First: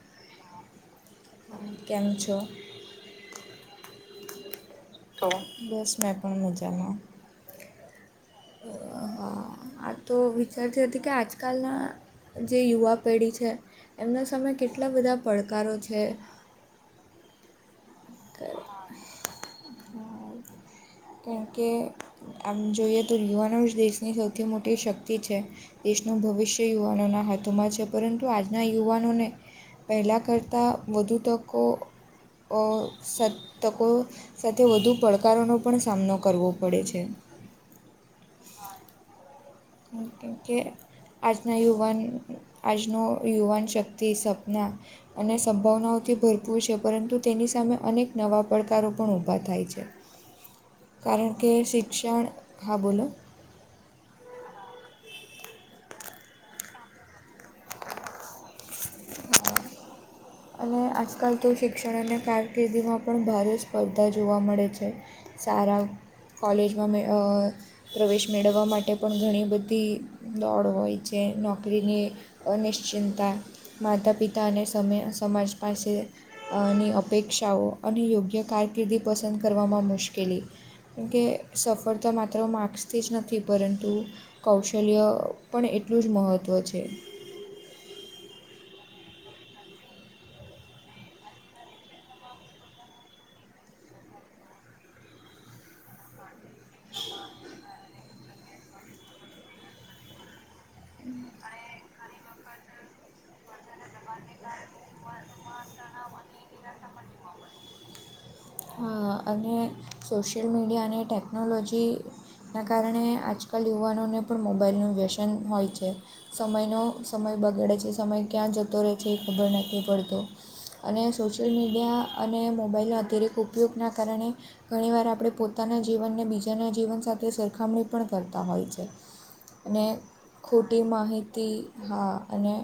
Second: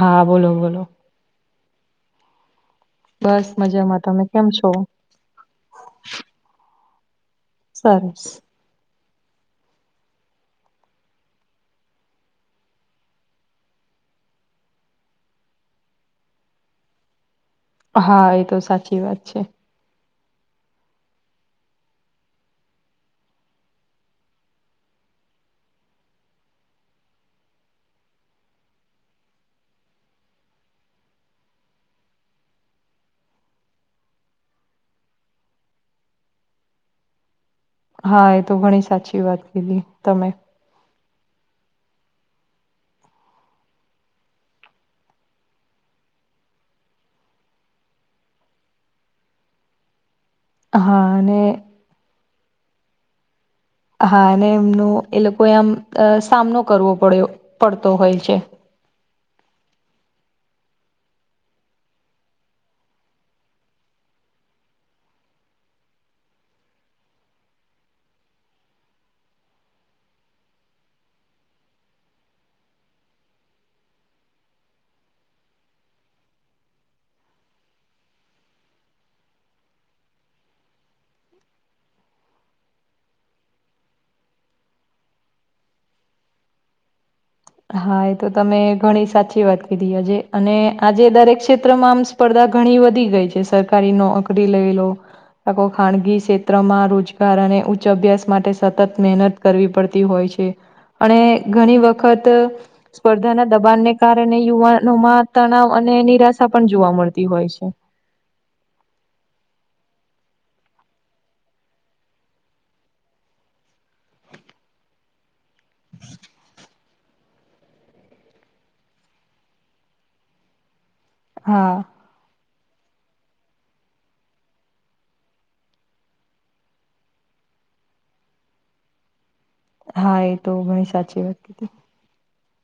હા બોલો બોલો [unintelligible] કેમ છો? બસ મજામાં. તમે કેમ છો? તો બસ મેં પણ મજામાં. સરસ. હા આ તો વિચારતી હતી કે આજકાલના જે યુવા પેઢી છે એમના સામે કેટલા બધા પડકારો છે. હા એ તો સાચી વાત છે. કારણ કે આમ જોઈએ તો યુવાનો જ દેશની સૌથી મોટી શક્તિ છે. દેશનું ભવિષ્ય યુવાનોના હાથોમાં છે પરંતુ આજના યુવાનોને પહેલાં કરતાં વધુ તકો અ સ તકો સાથે વધુ પડકારોનો પણ સામનો કરવો પડે છે. હા એ તો ઘણી સાચી વાત કીધી [unintelligible] તમે કેમ કે આજના યુવાન આજનો યુવાન શક્તિ સપના અને સંભાવનાઓથી ભરપૂર છે પરંતુ તેની સામે અનેક નવા પડકારો પણ ઊભા થાય છે. હા કારણ અને કે શિક્ષણ, હા બોલો. હા અને એમનો એ લોકોએ આમ સામનો કરવો પડ્યો, પડતો હોય છે. અને આજકાલ તો શિક્ષણ અને કારકિર્દીમાં પણ ભારે સ્પર્ધા જોવા મળે છે. સારા કોલેજમાં મે અ પ્રવેશ મેળવવા માટે પણ ઘણી બધી દોડ હોય છે. નોકરીની અનિશ્ચિંતા, માતા-પિતા અને સમય સમાજ પાસે અને અપેક્ષાઓ અને યોગ્ય કારકિર્દી પસંદ કરવામાં મુશ્કેલી કેમ કે સફળતા માત્ર માર્ક્સથી જ નથી પરંતુ કૌશલ્ય પણ એટલું જ મહત્ત્વ છે. હા એ તો તમે ઘણી સાચી વાત કીધી આજે અને આજે દરેક ક્ષેત્રમાં આમ સ્ પર્ધા ઘણી વધી ગઈ છે. સરકારી નોકરી લઈ લો. આ કોક ખાનગી ક્ષે ત્ર માં રોજગાર અને ઉચ્ચ અભ્યાસ માટે સતત મહેનત કરવી પડતી હોય છે. અને ઘણી વખત સ્પર્ધાના દબાણને કારણે યુવાનોમાં તણાવ અને નિરાશા પણ જોવા મળતી હોય છે. હા અને સોશિયલ મીડિયા અને ટેકનોલોજી ના કારણે આજકાલ યુવાનોને પણ મોબાઈલનું વ્યસન હોય છે. સમયનો સમય બગડે છે. સમય ક્યાં જતો રહે છે એ ખબર નથી પડતો અને સોશિયલ હા મીડિયા અને મોબાઈલના અધિરેક ઉપયોગના કારણે ઘણીવાર આપણે પોતાના જીવનને બીજાના જીવન સાથે સરખામણી પણ કરતા હોય છે. અને હા એ તો ખોટી ઘણી સાચી વાત માહિતી કીધી. હા અને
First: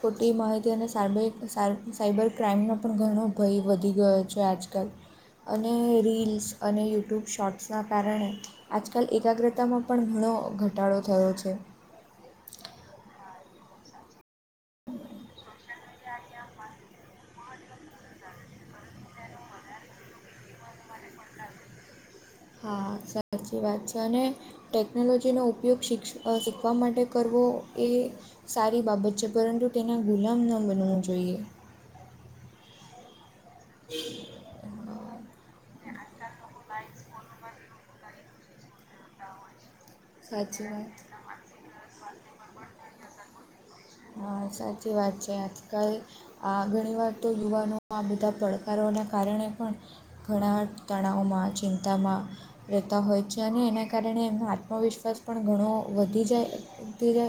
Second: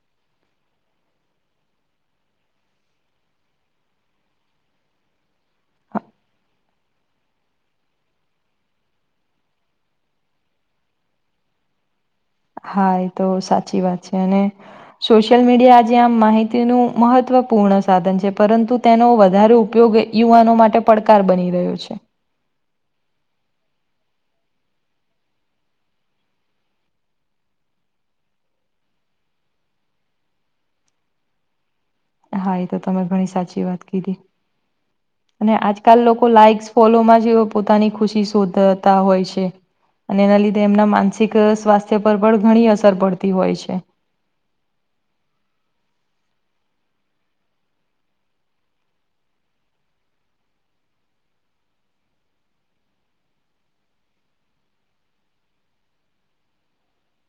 ખોટી માહિતી અને સારમય સાર સાયબર ક્રાઈમનો પણ ઘણો ભય વધી ગયો છે આજકાલ અને રીલ્સ અને યુટ્યુબ શોર્ટ્સના કારણે આજકાલ એકાગ્રતામાં પણ ઘણો ઘટાડો થયો છે. હા એ તો સાચી વાત છે અને સોશિયલ મીડિયા આ જે આમ માહિતીનુ મહત્વપૂર્ણ સાધન છે પરંતુ તેનો વધારે ઉપયોગ યુવાનો માટે પડકાર બની રહ્યો છે. હા, સાચી વાત છે અને ટેકનોલોજીનો ઉપયોગ શિક્ષ શીખવા માટે કરવો એ સારી બાબત છે પરંતુ તેના ગુલામ ન બનવું જોઈએ. હા એ તો તમે ઘણી સાચી વાત કીધી અને આજકાલ લોકો લાઈકસ ફોલો માં જે પોતાની ખુશી શોઘે હોય છે અને એના લીધે સાચી એમના વાત માનસિક સ્વા પર પણ ઘણી અસર પડતી હોય છે હ સાચી આજકાલ આ ઘણી વાર તો યુવાનો આ બધા પડકારોના કારણે પણ ઘણા તણાવમાં ચિંતામાં રહેતા હોય છે અને એના કારણે એમનો આત્મવિશ્વાસ પણ ઘણો વધી જાયી જાય તે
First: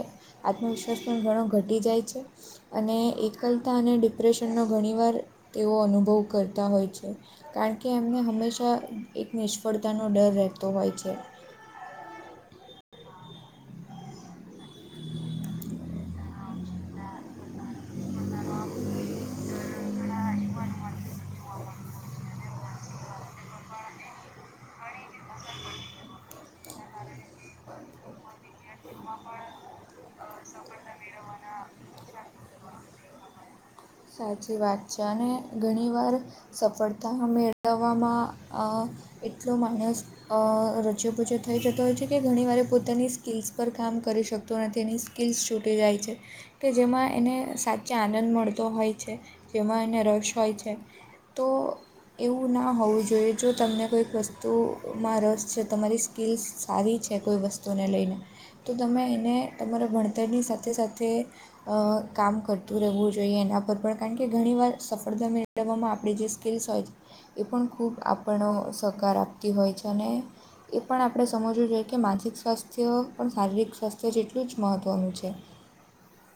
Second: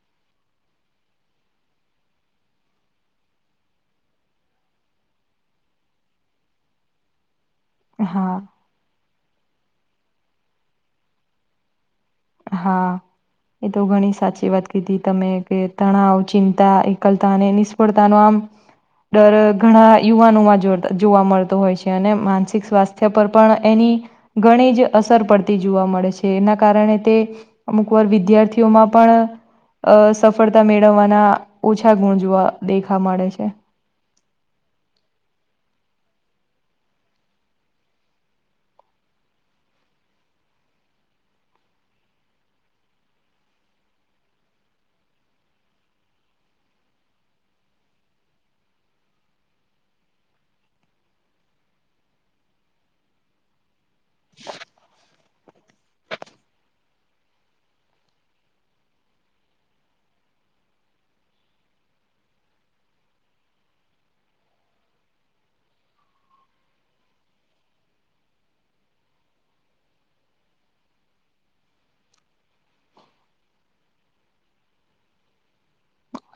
આત્મવિશ્વાસ પણ ઘણો ઘટી જાય છે અને એકલતા અને ડિપ્રેશનનો ઘણીવાર તેઓ અનુભવ કરતા હોય છે કારણ કે એમને હા હંમેશા એક નિષ્ફળતાનો ડર રહેતો હોય છે હા એ તો ઘણી સાચી વાત કીધી તમે કે તણાવ ચિંતા એકતા એકલતા અને નિષ્ફળતાનો આમ ડર ઘણા યુવાનોમાં જોતા જોવા મળતો હોય છે અને માનસિક સ્વાસ્થ્ય પર પણ એની ઘણી જ અસર પડતી જોવા મળે છે એના કારણે તે અમુક વાર વિદ્યાર્થીઓમાં પણ અ સફળતા મેળવવાના ઓછા ગુણ જોવા દેખા મળે છે સાચી વાત છે અને ઘણી વાર સફળતા મેળવવામાં આ એટલો માણસ રચ્યોપૂચો થઈ જતો હોય છે કે ઘણીવાર પોતાની સ્કિલ્સ પર કામ કરી શકતો નથી એની સ્કીલ્સ છૂટી જાય છે કે જેમાં એને સાચે આનંદ મળશે તો હોય છે જેમાં એને રસ હોય છે તો એવું ના હોવું જોઈએ જો તમને કોઈક વસ્તુમાં રસ છે તમારી સ્કિલસ સારી છે કોઈ વસ્તુને લઈને તો તમે એને તમારા ભણતરની સાથે સાથે કામ કરતું રહેવું જોઈએ એના પર પણ કારણ કે ઘણી વાર સફળતા મેળવવામાં આપણી જે સ્કીલ્સ હોય છે એ પણ ખૂબ આપણો સહકાર આપતી હોય છે અને એ પણ આપણે સમજવું જોઈએ કે માનસિક સ્વાસ્થ્ય પણ શારીરિક સ્વાસ્થ્ય જેટલું જ મહત્ત્વનું છે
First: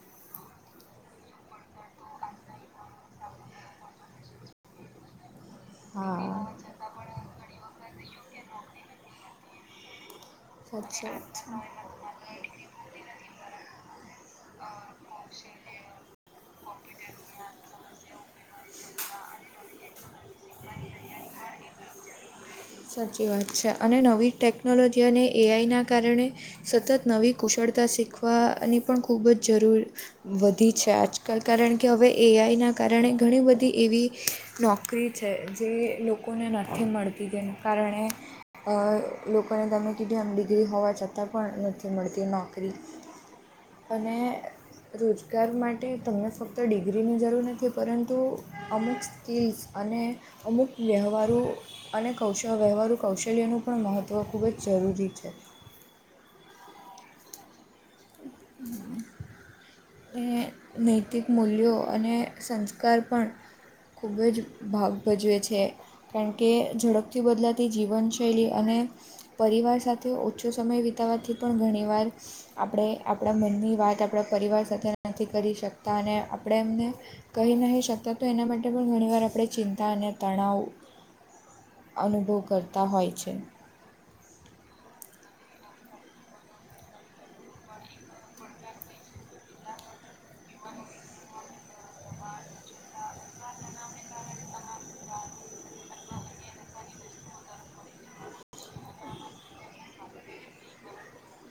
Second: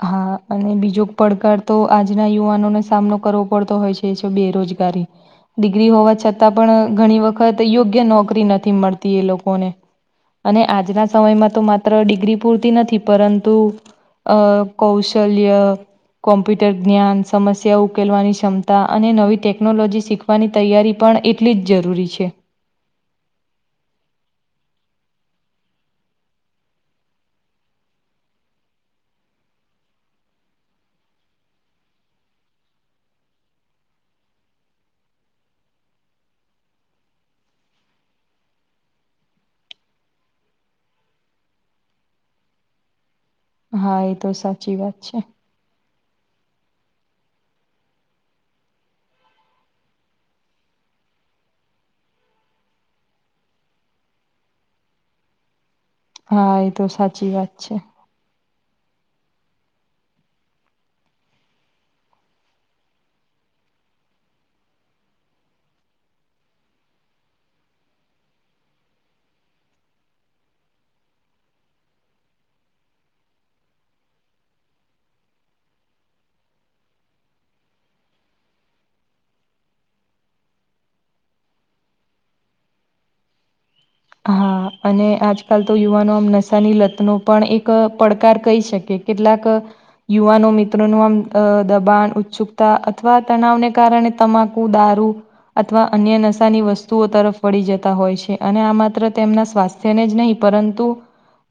હા અને બીજો પડકાર તો આજના યુવાનોને સામનો કરવો પડતો હોય છે એ છે બેરોજગારી ડિગ્રી હોવા હા છતાં પણ ઘણી વખત હવે તો યોગ્ય નોકરી નથી મળતી એ લોકોને અને આજના સાચી વાત સમયમાં તો છે માત્ર ડિગ્રી પૂરતી નથી પરંતુ કૌશ શલ્ય કોમ્પ્યુટર જ્ઞાન સમસ્યા ઉકેલવાની ક્ષમતા હતા અને નવી ટેકનોલોજી શીખવાની તૈયારી પણ એટલી જ જરૂરી છે સાચી વાત છે અને નવી ટેકનોલોજી અને એઆઈના કારણે સતત નવી કુશળતા શીખવાની પણ ખૂબ જ જરૂર વધી છે આજકાલ કારણ કે હવે એઆઈના કારણે ઘણી બધી એવી નોકરી છે જે લોકોને નથી મળતી તે કારણે લોકોને તમે કીધી આમ ડિગ્રી હોવા છતાં પણ નથી મળતી નોકરી હા એ અને તો સાચી વાત છે રોજગાર માટે માટે તમને ફક્ત ડિગ્રીની જરૂર નથી પરંતુ અમુક સ્કીલ્સ અને અમુક વ્યવહારો અને કૌશલ વ્યવહારું કૌશલ્યનું પણ મહત્ત્વ ખૂબ જ જરૂરી છે હા એ તો સાચી વાત છે [inaudible] ને નૈતિક મૂલ્યો અને સંસ્કાર પણ ખૂબ જ ભાગ ભજવે છે કારણ કે ઝડપથી બદલાતી જીવનશૈલી અને પરિવાર સાથે ઓછો સમય વિતાવવાથી પણ ધણી વાર આપણે આપણા મનની વાત આપણા પરિવાર સાથે નથી કરી શકતા અને આપણે એમને કહી નહીં શકતા તો એના માટે પણ ઘણી વાર આપણે ચિંતા અને તણાવ અનુભવ કરતા હોય છે હા અને આજકાલ તો યુવાનો આમ નશાની લતનો પણ એક પડકાર કહી શકે કેટલાક યુવાનો મિત્રોનું આમ દબાણ ઉત્સુકતા અથવા તણાવને કારણે તમાકુ દારૂ અથવા અન્ય નશાની વસ્તુઓ તરફ વળી જતા હોય છે અને આમાં મા તેમના સ્વાસ્થ્યને જ નહીં પરંતુ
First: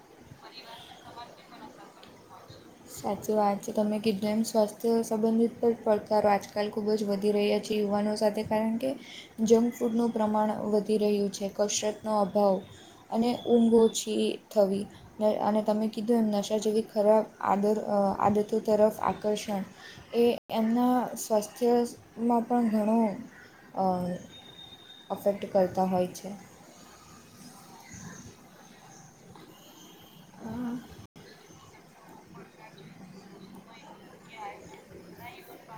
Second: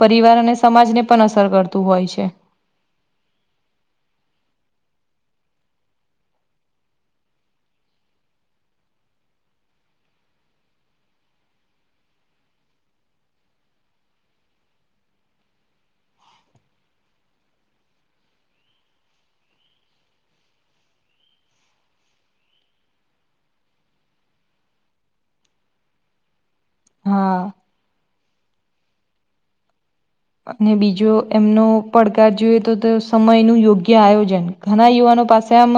પરિવાર અને સમાજને પણ અસર કરતું હોય છે સાચી વાત છે તમે કિધુ એમ સ્વાસ્થ્ય સંબંધિત પણ પડકારો આજકાલ ખૂબ જ વધી રહ્યા છેએ યુવાનો સાથે કારણ કે જંક ફૂડનું પ્રમાણ વધી રહ્યું છે કસરતનો અભાવ અને ઊંઘ ઓછી થવી અને તમે કીધું એમ નશા જેવી ખરાબ આદર આદતો તરફ આકર્ષણ એ એમના સ્વાસ્થ્યમાં પણ ઘણું અ અફેક્ટ કરતા હોય છે હા અને હા બીજો એમનો પડકાર જોઈએ તો સમય નું યોગ્ય આયોજન ઘણા યુવાનો પાસે આમ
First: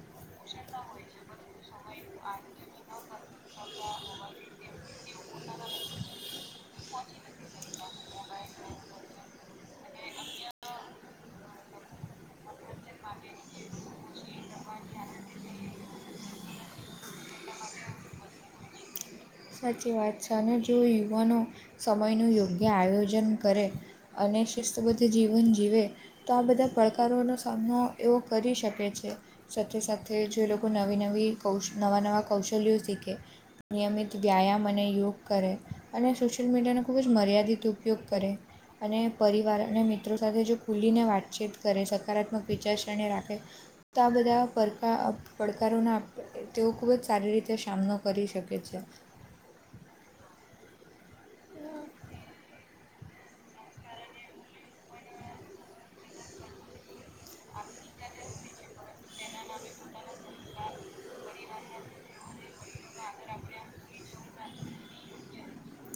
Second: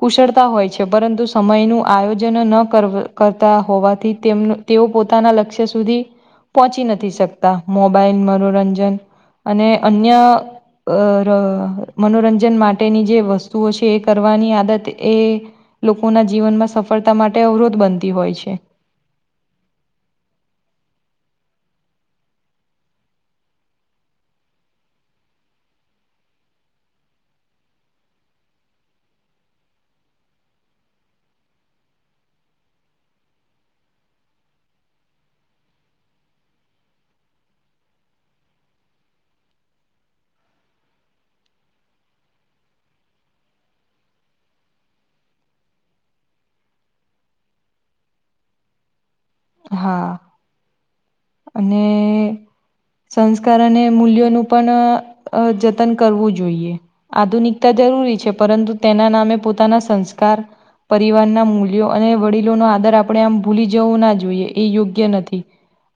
કુશળતા હોય છે પરંતુ સમય નું આયોજન ન કરવા કરતા હોવાથી તેમનો તેઓ પોતાના લક્ષ્ય સુધી પહોંચી નથી શકતા મોબાઈલ મનોરંજન અને અન્ય [unintelligible] મનોરંજન માટેની જે વસ્તુઓ છે કરવાની આદત એ લોકોના જીવનમાં સફળ સફળતા માટે અવરોધ બનતી હોય સાચી વાત છે અને જો યુવાનો સમયનું યોગ્ય આયોજન કરે અને શિસ્તબદ્ધ જીવન જીવે તો આ બધા પડકારોનો સામનો એવો કરી શકે છે સાથે સાથે જે લોકો નવી નવી કૌશલ નવા નવા કૌશલ્યો શીખે નિયમિત વ્યાયામ અને યોગ કરે અને સોશિયલ મીડિયાનો ખૂબ જ મર્યાદિત ઉપયોગ કરે અને પરિવાર અને મિત્રો સાથે જો ખુલીને વાતચીત કરે સકારાત્મક વિચારસરણી રાખે તો આ બધા પડ પડકારોનો તેઓ ખૂબ જ સારી રીતે સામનો કરી શકે છે હા અને સંસ્કાર અને મૂલ્યોનું પણ અ જતન કરવું જોઈએ આધુનિકતા જરૂરી છે પરંતુ તેના નામે પોતાના સંસ્કાર પરિવાર ના મૂલ્યો અને વડીલો ન આદર આપડે આમ ભૂલી જવું ના જોઈએ એ યોગ્ય નથી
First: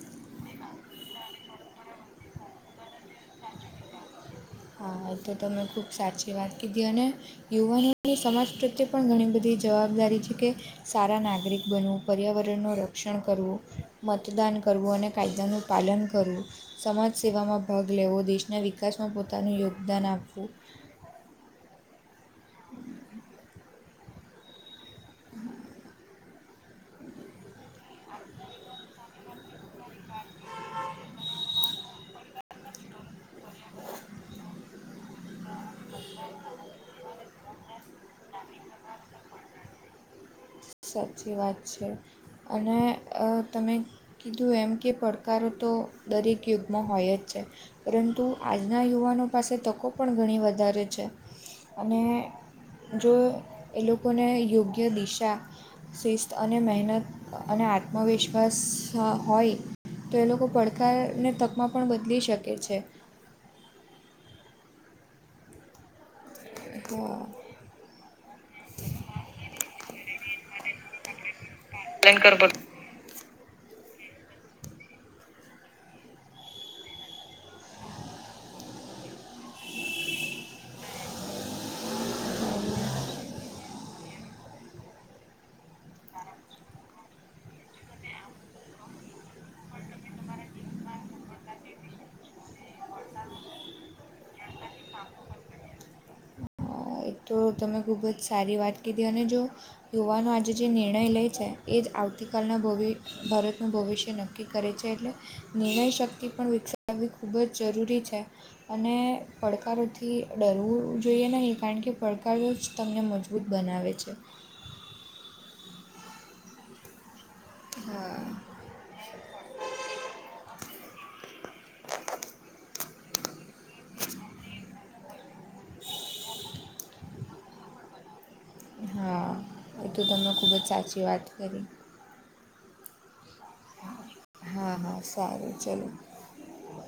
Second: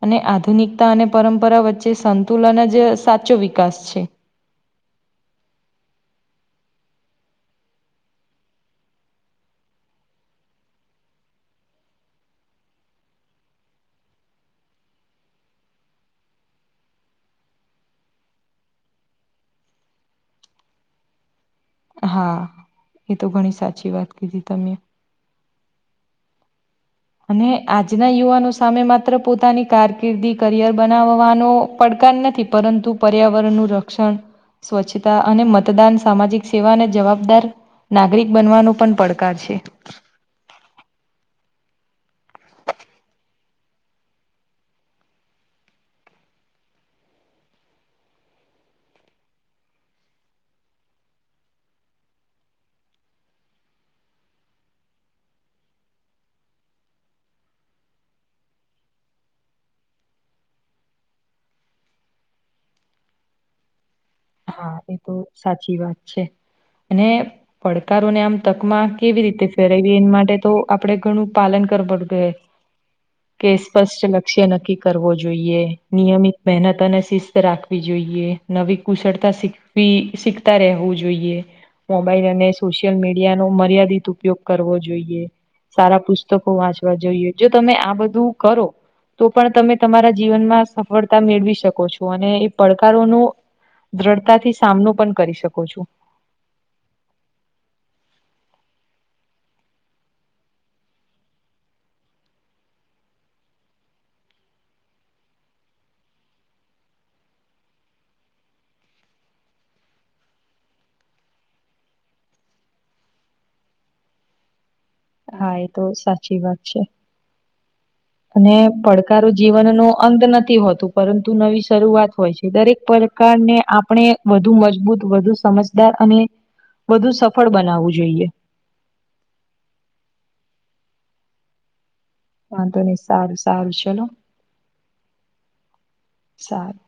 અને આધુનિકતા અને પરંપરા વચ્ચે સંતુલન જ સાચો વિકાસ છે હા એ તો તમે ખુબ સાચી વાત કીધી અને યુવાનોની સમાજ પ્રત્યે પણ ઘણી બધી જવાબદારી છે કે સારા નાગરિક બનવું પર્યાવરણનું રક્ષણ કરવું મતદાન કરવું અને કાયદાનું પાલન કરવું સમાજસેેવામાં ભાગ લેવો દેશના વિકાસમાં પોતાનું યોગદાન આપવું હા એ તો ઘણી સાચી વાત કીધી તમે અને આજના યુવાનો સામે માત્ર પોતાની કરિયર બનાવવાનો નથી પરંતુ પર્યાવરણનું સરક્ષણ સ્વચ્છતા અને મતદાન સામાજિક સેવા અને જવાબદાર નાગરિક બનવાનો પણ પડકાર છે. સાચી વાત છે. અને તમે કીધું એમ કે પડકારો તો દરેક યુગમાં હોય જ છે. પરંતુ આજના યુવાનો પાસે તકો પણ ઘણી વધારે છે. અને જો એ લોકોને યોગ્ય દિશા શિસ્ત મહેનત અને આત્મવિશ્વાસ હોય તો એ લોકો પડકારને તકમાં પણ બદલી શકે છે. હા એ તો સાચી વાત છે. અને હા પડકારોને આમ તકમાં કેવી રીતે ફેરવીએ એ માટે તો આપડે ઘણું પાલન કર પાલન પડતે કરવું કે સ્પષ્ટ લક્ષ્ય નક્કી કરવો જોઈએ નિયમિત મહેનત અને શિસ્ત રાખવી જોઈએ. નવી કુશળતા શીખવી શીખતા રહેવું જોઈએ. મોબાઈલ અને સોશિયલ મીડિયાનો મર્યાદિત ઉપયોગ કરવો જોઈએ. સારા પુસ્તકો વાંચવા જોઈએ. જો તમે આ બધું કરો પણ તમે જીવનમાં સફળતા મેળવી શકો છો. અને એ પડકારોનું દ્રઢતાથી સામનો પણ કરી શકો છો. એક તો તમે ખૂબ જ સારી વાત કીધી અને જો યુવાનો આજે જે નિર્ણય લે છે. એ જ આવતીકાલના ભવિ ભારતનું ભવિષ્ય નક્કી નક્કી કરે છે. એટલે નિર્ણય શક્તિ પણ વિકસાવાવવી ખૂબ જ જરૂરી છે. અને પડકારોથી ડરવું જોઈએ નહીં. કારણ કે પડકારો જ તમને મજબૂત છે. હા એ તો સાચી વાત છે. હા. પડકારો જીવનનો અંત નથી હોતું, પરંતુ નવી શરૂઆત હોય છે. દરેક પડ કારને આપણે વધુ મજબૂત વધુ સમજદાર અને વધુ સફળ બનાવવું જોઈએ. હા એ તો તમે ખૂબ જ સાચી વાત કરી. વાંધો નહી સારું સારું ચલો હા હા સારું ચલો સારું.